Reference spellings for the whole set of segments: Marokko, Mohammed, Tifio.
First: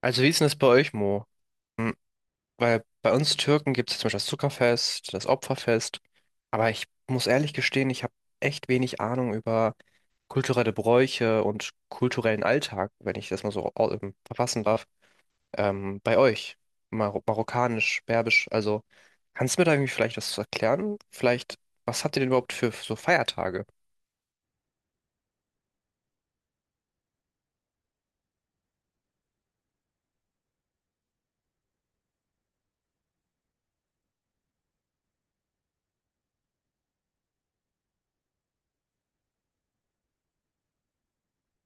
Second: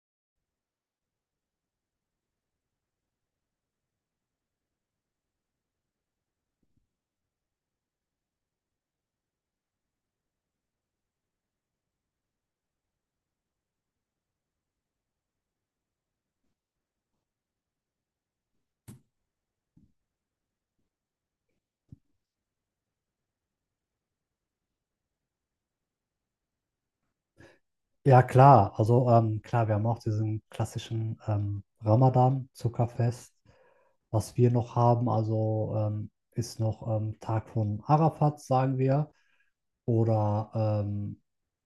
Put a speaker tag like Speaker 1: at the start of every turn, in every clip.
Speaker 1: Also wie ist denn das bei euch, Mo? Hm, weil bei uns Türken gibt es zum Beispiel das Zuckerfest, das Opferfest. Aber ich muss ehrlich gestehen, ich habe echt wenig Ahnung über kulturelle Bräuche und kulturellen Alltag, wenn ich das mal so verfassen darf. Bei euch, marokkanisch, berbisch. Also kannst du mir da irgendwie vielleicht was zu erklären? Vielleicht, was habt ihr denn überhaupt für so Feiertage?
Speaker 2: Ja, klar. Also klar, wir haben auch diesen klassischen Ramadan, Zuckerfest. Was wir noch haben, also ist noch Tag von Arafat, sagen wir. Oder ähm,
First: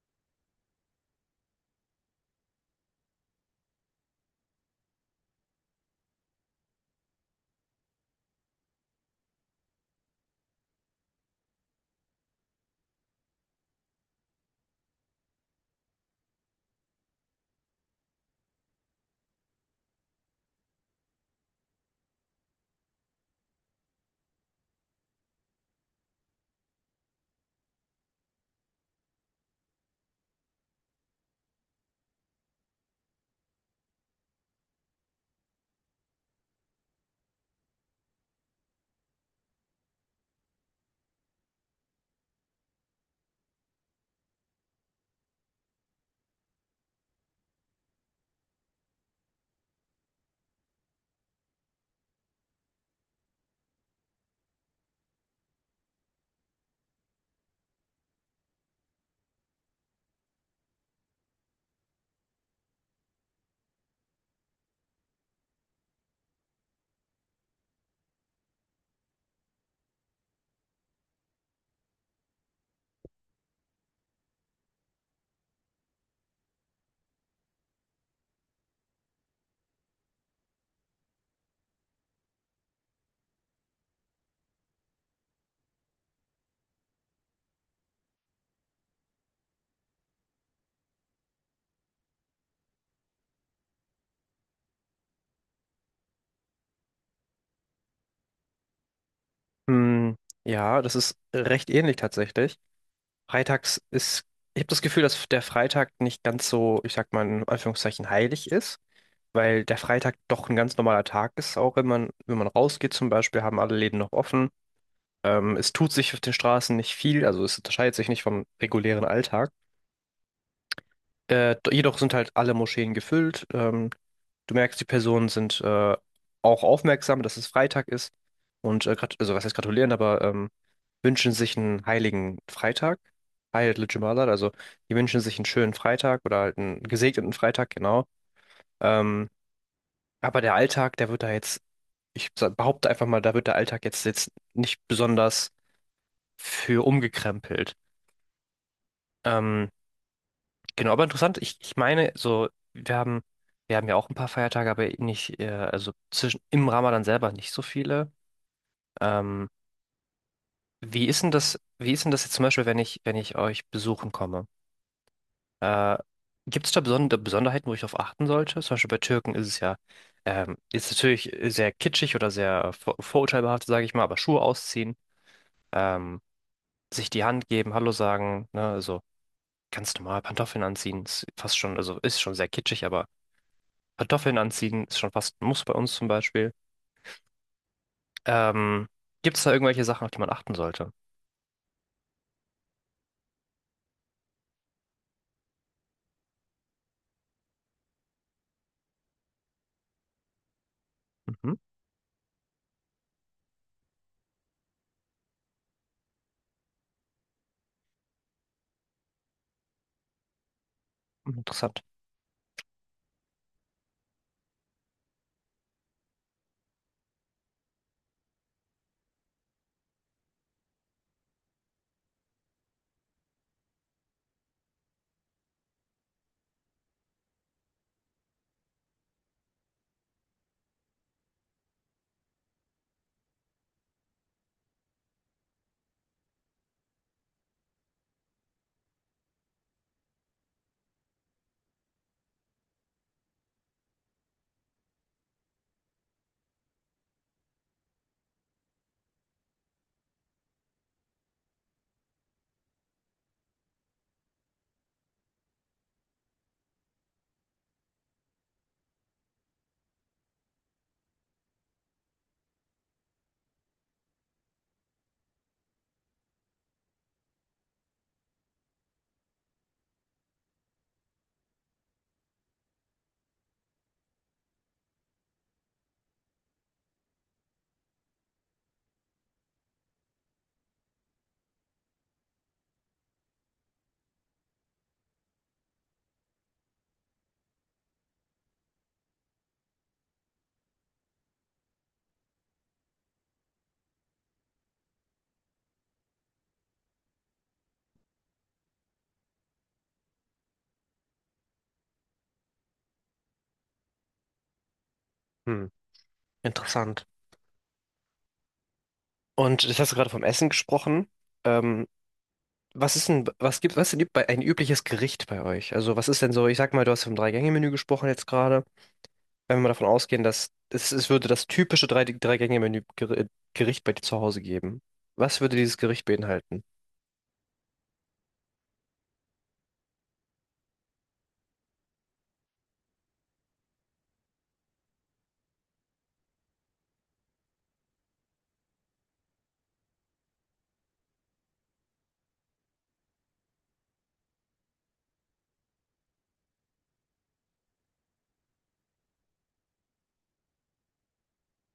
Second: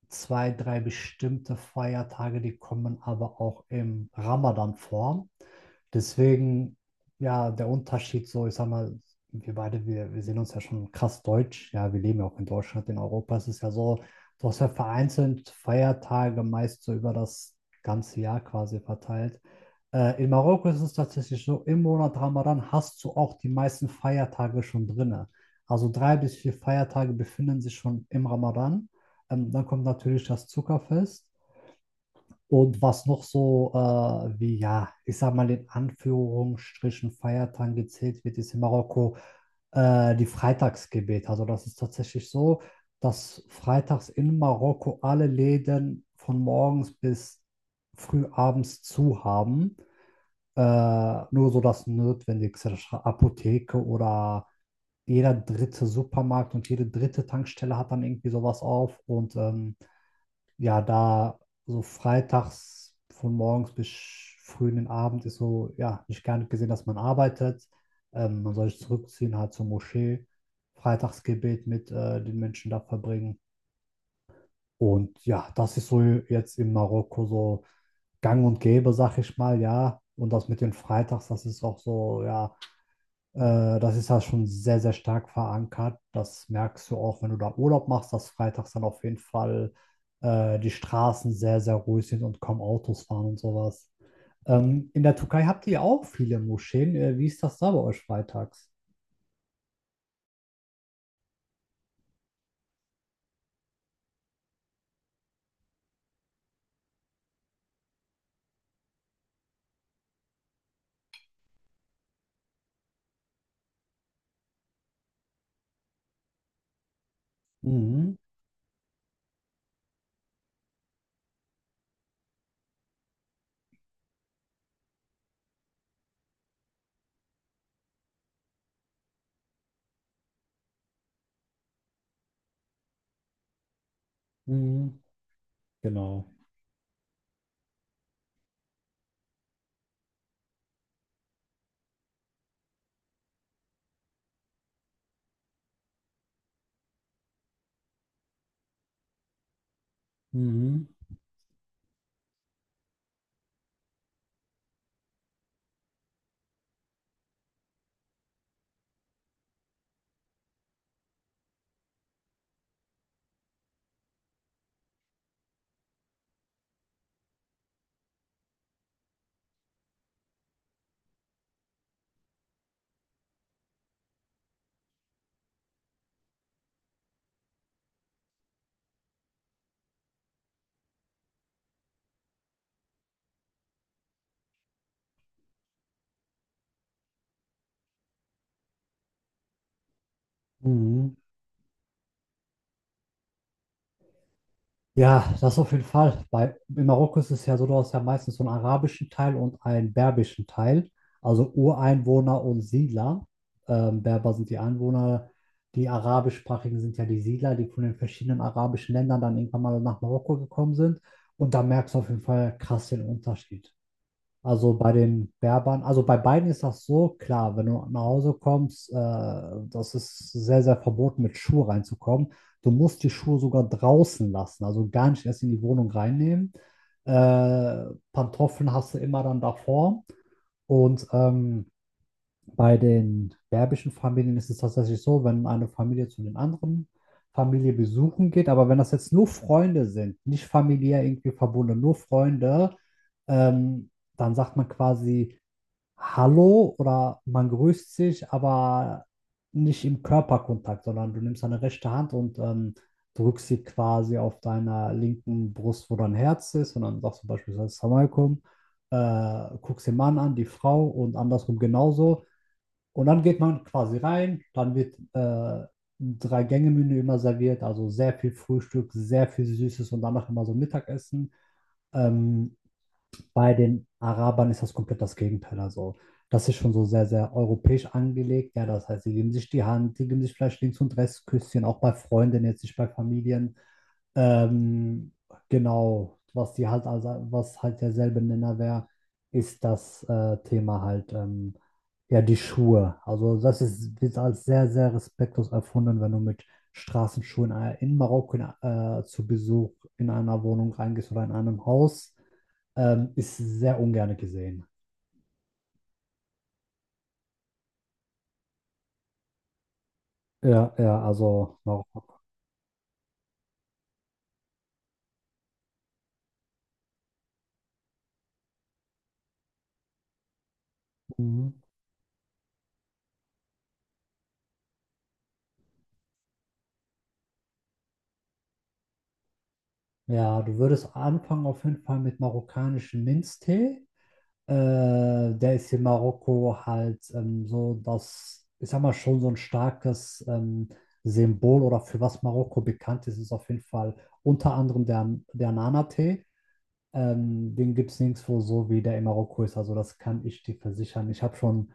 Speaker 2: zwei, drei bestimmte Feiertage, die kommen aber auch im Ramadan vor. Deswegen, ja, der Unterschied so, ich sag mal, wir beide, wir sehen uns ja schon krass deutsch. Ja, wir leben ja auch in Deutschland, in Europa. Es ist ja so, du hast ja vereinzelt Feiertage meist so über das ganze Jahr quasi verteilt. In Marokko ist es tatsächlich so, im Monat Ramadan hast du auch die meisten Feiertage schon drinne. Also drei bis vier Feiertage befinden sich schon im Ramadan. Dann kommt natürlich das Zuckerfest. Und was noch so wie, ja, ich sag mal in Anführungsstrichen Feiertagen gezählt wird, ist in Marokko die Freitagsgebet. Also das ist tatsächlich so, dass freitags in Marokko alle Läden von morgens bis früh abends zu haben. Nur so das Notwendigste, Apotheke oder jeder dritte Supermarkt und jede dritte Tankstelle hat dann irgendwie sowas auf. Und ja, da so freitags von morgens bis früh in den Abend ist so, ja, nicht gar nicht gesehen, dass man arbeitet. Man soll sich zurückziehen, halt zur Moschee, Freitagsgebet mit den Menschen da verbringen. Und ja, das ist so jetzt in Marokko so gang und gäbe, sag ich mal, ja. Und das mit den Freitags, das ist auch so, ja, das ist ja schon sehr, sehr stark verankert. Das merkst du auch, wenn du da Urlaub machst, dass freitags dann auf jeden Fall die Straßen sehr, sehr ruhig sind und kaum Autos fahren und sowas. In der Türkei habt ihr auch viele Moscheen. Wie ist das da bei euch freitags?
Speaker 1: Hm, ja, das ist recht ähnlich tatsächlich. Freitags ist, ich habe das Gefühl, dass der Freitag nicht ganz so, ich sag mal in Anführungszeichen, heilig ist, weil der Freitag doch ein ganz normaler Tag ist, auch wenn man, wenn man rausgeht zum Beispiel, haben alle Läden noch offen. Es tut sich auf den Straßen nicht viel, also es unterscheidet sich
Speaker 2: Mhm.
Speaker 1: nicht vom regulären Alltag. Jedoch sind halt alle Moscheen gefüllt. Du merkst, die Personen sind auch aufmerksam, dass es Freitag ist und also was heißt gratulieren, aber wünschen sich einen heiligen Freitag, Heil Jumalat, also die
Speaker 2: Mhm.
Speaker 1: wünschen sich einen schönen Freitag
Speaker 2: Genau.
Speaker 1: oder halt einen gesegneten Freitag, genau. Ähm, aber der Alltag, der wird da jetzt, behaupte einfach mal, da wird der Alltag jetzt nicht besonders für umgekrempelt. Ähm,
Speaker 2: Mhm.
Speaker 1: Genau, aber interessant, ich meine, so, wir haben ja auch ein paar Feiertage, aber nicht, also zwischen im Ramadan selber nicht so viele. Ähm, Wie ist denn das, wie ist denn das jetzt zum Beispiel, wenn ich euch besuchen komme? Äh, Gibt es da besondere Besonderheiten, wo ich darauf achten sollte? Zum Beispiel bei Türken ist es ja, ist natürlich sehr kitschig oder sehr vorurteilbehaftet, sage ich mal, aber Schuhe ausziehen, ähm, sich die Hand geben, Hallo sagen, ne, also ganz normal Pantoffeln anziehen, ist fast schon, also ist schon sehr kitschig, aber Kartoffeln anziehen ist schon fast ein Muss bei uns zum Beispiel. Ähm, Gibt es da irgendwelche Sachen, auf die man achten sollte?
Speaker 2: Mhm. Ja, das auf jeden Fall. Bei, in Marokko ist es ja so, du hast ja meistens so einen arabischen Teil und einen berbischen Teil, also
Speaker 1: Mhm.
Speaker 2: Ureinwohner und Siedler. Berber sind die Einwohner, die arabischsprachigen sind ja die Siedler, die von den verschiedenen arabischen Ländern dann irgendwann mal nach Marokko gekommen sind. Und da
Speaker 1: Interessant.
Speaker 2: merkst du auf jeden Fall krass den Unterschied. Also bei den Berbern, also bei beiden ist das so, klar, wenn du nach Hause kommst, das ist sehr, sehr verboten, mit Schuhe reinzukommen. Du musst die Schuhe sogar draußen lassen, also gar nicht erst in die Wohnung reinnehmen. Äh, Pantoffeln hast du immer dann davor und bei den berbischen Familien ist es tatsächlich so, wenn eine Familie zu den anderen Familie besuchen geht, aber wenn das jetzt nur Freunde sind, nicht familiär irgendwie verbunden, nur Freunde, ähm, dann sagt man quasi Hallo oder man grüßt sich, aber nicht im Körperkontakt, sondern du nimmst deine rechte Hand und drückst sie quasi auf deiner linken Brust, wo dein Herz ist, und dann sagst du beispielsweise Assalamu alaikum, guckst den Mann an, die Frau und andersrum genauso. Und dann geht man quasi rein, dann wird ein Drei-Gänge-Menü immer serviert, also sehr viel Frühstück, sehr viel Süßes und danach immer so Mittagessen. Ähm, Bei den Arabern ist das komplett das Gegenteil. Also, das ist schon so sehr, sehr europäisch angelegt. Ja, das heißt, sie geben sich die Hand, sie geben sich vielleicht links und rechts Küsschen, auch bei Freunden, jetzt nicht bei Familien. Ähm, genau, was die halt, also, was halt derselbe Nenner wäre, ist das Thema halt, ja, die Schuhe. Also, das ist, wird als sehr, sehr respektlos erfunden, wenn du mit Straßenschuhen in Marokko zu Besuch in einer Wohnung reingehst oder in einem Haus. Ist sehr ungern gesehen.
Speaker 1: Hm, interessant. Und jetzt hast du gerade vom Essen
Speaker 2: Ja, ja,
Speaker 1: gesprochen.
Speaker 2: also
Speaker 1: Ähm,
Speaker 2: Marokko.
Speaker 1: Was ist denn, was gibt bei ein übliches Gericht bei euch? Also was ist denn so, ich sag mal, du hast vom Drei-Gänge-Menü gesprochen jetzt gerade. Wenn wir mal davon ausgehen, dass es würde das
Speaker 2: Mhm.
Speaker 1: typische Drei-Gänge-Menü Gericht bei dir zu Hause geben. Was würde dieses Gericht beinhalten?
Speaker 2: Ja, du würdest anfangen auf jeden Fall mit marokkanischem Minztee. Äh, Der ist in Marokko halt so das, ich sag mal, schon so ein starkes Symbol oder für was Marokko bekannt ist, ist auf jeden Fall unter anderem der Nana-Tee. Den gibt es nirgendwo so wie der in Marokko ist. Also das kann ich dir versichern. Ich habe schon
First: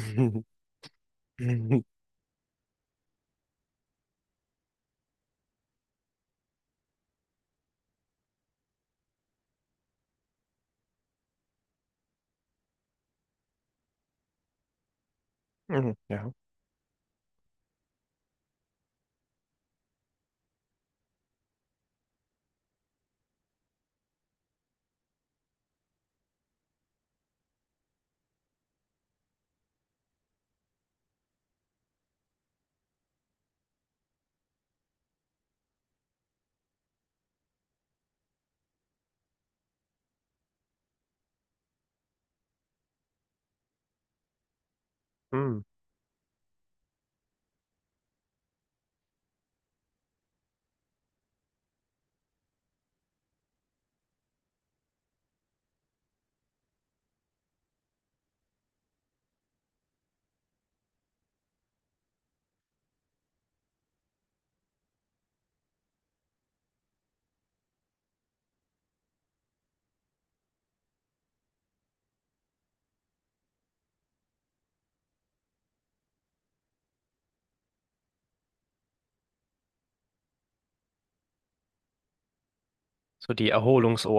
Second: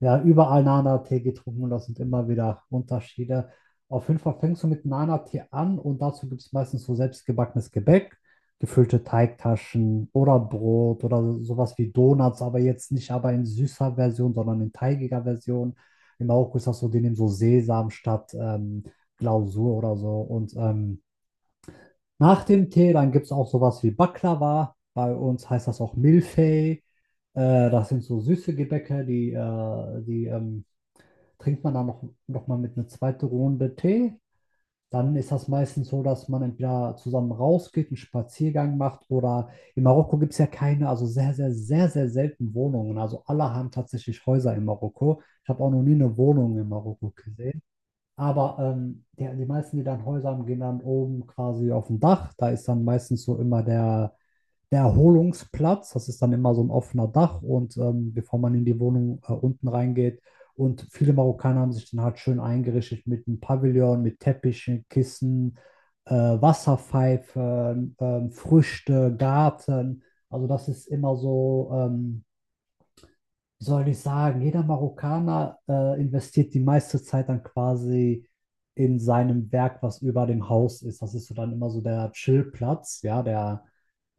Speaker 2: ja, überall Nana-Tee getrunken und
Speaker 1: Mhm.
Speaker 2: das sind immer wieder Unterschiede. Auf jeden Fall fängst du mit Nana-Tee an und dazu gibt es meistens so selbstgebackenes Gebäck, gefüllte Teigtaschen oder Brot oder sowas wie Donuts, aber jetzt nicht aber in süßer Version, sondern in teigiger Version. In
Speaker 1: Ja.
Speaker 2: Marokko ist das so, die nehmen so Sesam statt Glasur oder so und nach dem Tee, dann gibt es auch sowas wie Baklava. Bei uns heißt das auch Milfei. Das sind so süße Gebäcke, die trinkt man dann noch mal mit einer zweiten Runde Tee. Dann ist das meistens so, dass man entweder zusammen rausgeht, einen Spaziergang macht oder in Marokko gibt es ja keine, also sehr, sehr, sehr, sehr selten Wohnungen. Also alle haben tatsächlich Häuser in Marokko. Ich
Speaker 1: Mhm.
Speaker 2: habe auch noch nie eine Wohnung in Marokko gesehen. Aber der, die meisten, die dann Häuser haben, gehen dann oben quasi auf dem Dach. Da ist dann meistens so immer der Erholungsplatz. Das ist dann immer so ein offener Dach. Und bevor man in die Wohnung unten reingeht. Und viele Marokkaner haben sich dann halt schön eingerichtet mit einem Pavillon, mit Teppichen, Kissen, Wasserpfeifen, Früchte, Garten. Also das ist immer so wie soll ich sagen, jeder Marokkaner investiert die meiste Zeit dann quasi in seinem Werk, was über dem Haus ist. Das ist so dann immer so der Chillplatz, ja,
Speaker 1: So die
Speaker 2: der,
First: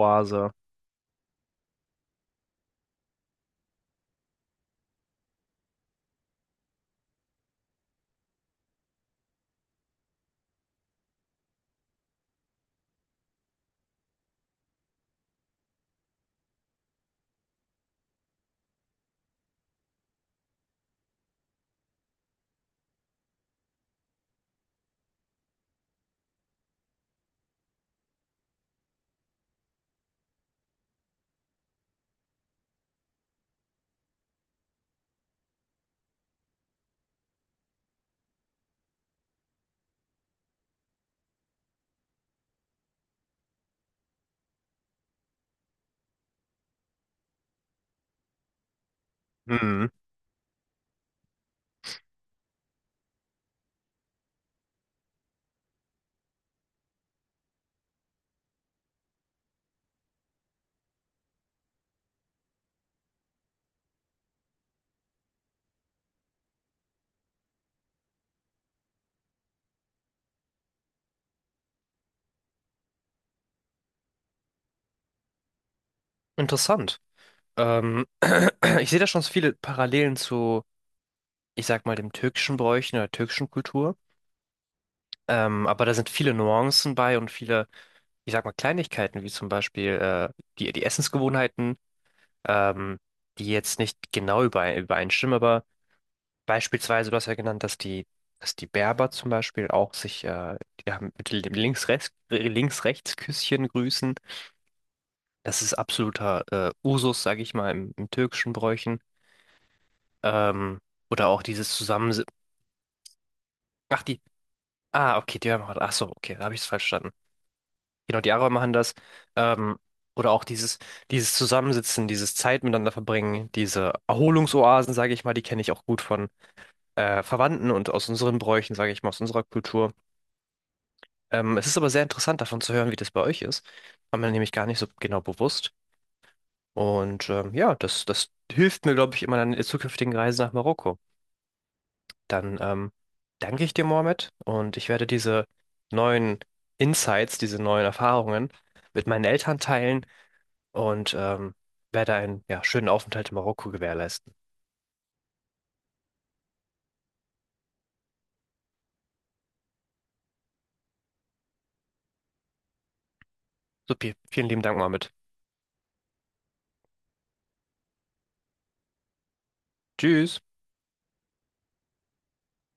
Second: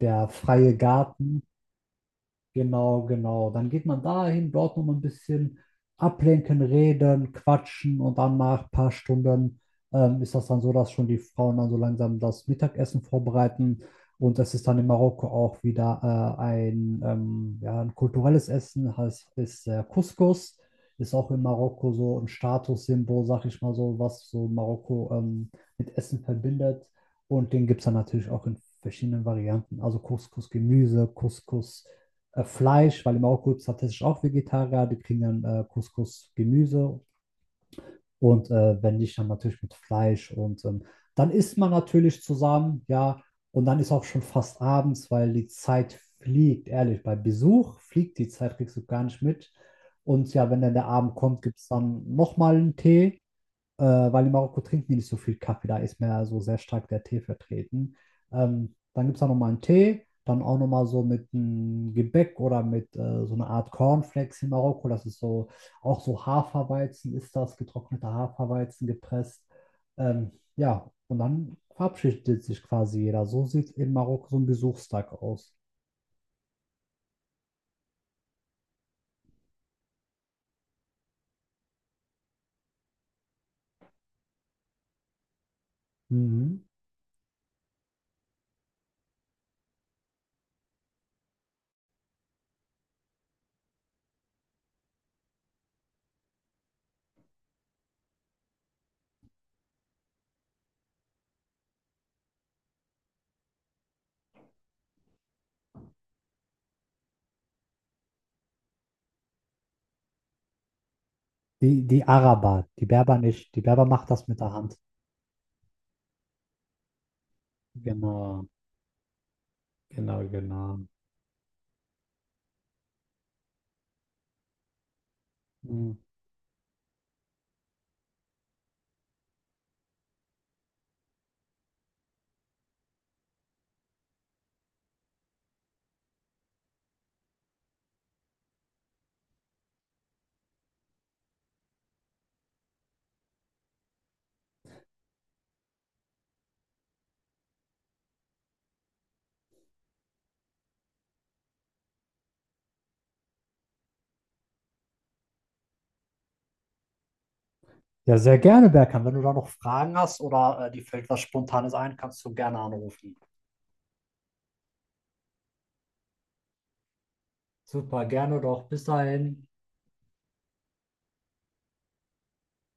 Speaker 2: der freie Garten. Genau, genau. Dann geht man dahin, dort noch mal ein bisschen ablenken, reden, quatschen und dann nach ein paar Stunden ist das dann so, dass schon die Frauen dann so langsam das Mittagessen vorbereiten. Und es ist dann in Marokko auch wieder ein, ja, ein kulturelles Essen, heißt ist Couscous. Ist auch in Marokko so ein Statussymbol, sag ich mal so, was so Marokko mit Essen verbindet. Und den gibt es dann natürlich auch in verschiedenen Varianten. Also Couscous-Gemüse, Couscous Fleisch, weil in Marokko ist tatsächlich auch Vegetarier, die kriegen dann Couscous, Gemüse und wenn nicht, dann natürlich mit Fleisch und dann isst man natürlich zusammen, ja, und dann ist auch schon fast abends, weil die Zeit fliegt, ehrlich, bei Besuch fliegt die Zeit, kriegst du gar nicht mit. Und ja, wenn dann der Abend kommt, gibt es dann nochmal einen Tee äh, weil in Marokko trinken die nicht so viel Kaffee, da ist mehr so sehr stark der Tee vertreten. Dann gibt es da nochmal einen Tee, dann auch nochmal so mit einem Gebäck oder mit so einer Art Cornflakes in Marokko. Das ist so, auch so Haferweizen ist das, getrockneter Haferweizen gepresst. Ja, und dann verabschiedet sich quasi jeder. So sieht in Marokko so ein Besuchstag aus.
Speaker 1: Interessant. Ähm, ich sehe da schon so viele Parallelen zu, ich sag mal, dem türkischen Bräuchen oder türkischen Kultur. Aber da sind viele
Speaker 2: Mhm.
Speaker 1: Nuancen bei und viele, ich sag mal, Kleinigkeiten, wie zum Beispiel die Essensgewohnheiten, ähm, die jetzt nicht genau übereinstimmen, aber beispielsweise, du hast ja genannt, dass die Berber zum Beispiel auch sich die haben mit dem Links-Rechts, Links-Rechts-Küsschen grüßen. Das ist absoluter Usus, sage ich mal, im türkischen Bräuchen. Ähm, oder auch dieses
Speaker 2: Die
Speaker 1: Zusammen...
Speaker 2: Araber, die Berber nicht. Die Berber
Speaker 1: Ach,
Speaker 2: macht
Speaker 1: die...
Speaker 2: das mit der Hand.
Speaker 1: Ah, okay, die machen... Ach so, okay, da habe ich es falsch verstanden. Genau, die
Speaker 2: Genau,
Speaker 1: Araber machen das. Ähm,
Speaker 2: genau,
Speaker 1: oder auch
Speaker 2: genau.
Speaker 1: dieses, dieses Zusammensitzen, dieses Zeit miteinander verbringen, diese Erholungsoasen, sage ich mal, die kenne ich auch
Speaker 2: Mhm.
Speaker 1: gut von Verwandten und aus unseren Bräuchen, sage ich mal, aus unserer Kultur. Es ist aber sehr interessant, davon zu hören, wie das bei euch ist. War mir nämlich gar nicht so genau bewusst. Und ja, das hilft mir, glaube ich, in meiner zukünftigen Reise nach Marokko. Dann danke ich dir, Mohammed, und ich werde diese neuen Insights, diese neuen Erfahrungen mit meinen Eltern teilen und werde einen ja, schönen Aufenthalt in Marokko gewährleisten.
Speaker 2: Ja, sehr gerne, Berkan. Wenn du da noch Fragen hast oder dir fällt was Spontanes ein, kannst du gerne anrufen.
Speaker 1: Supi, vielen lieben Dank, Mohammed.
Speaker 2: Super, gerne doch. Bis dahin.
Speaker 1: Tschüss.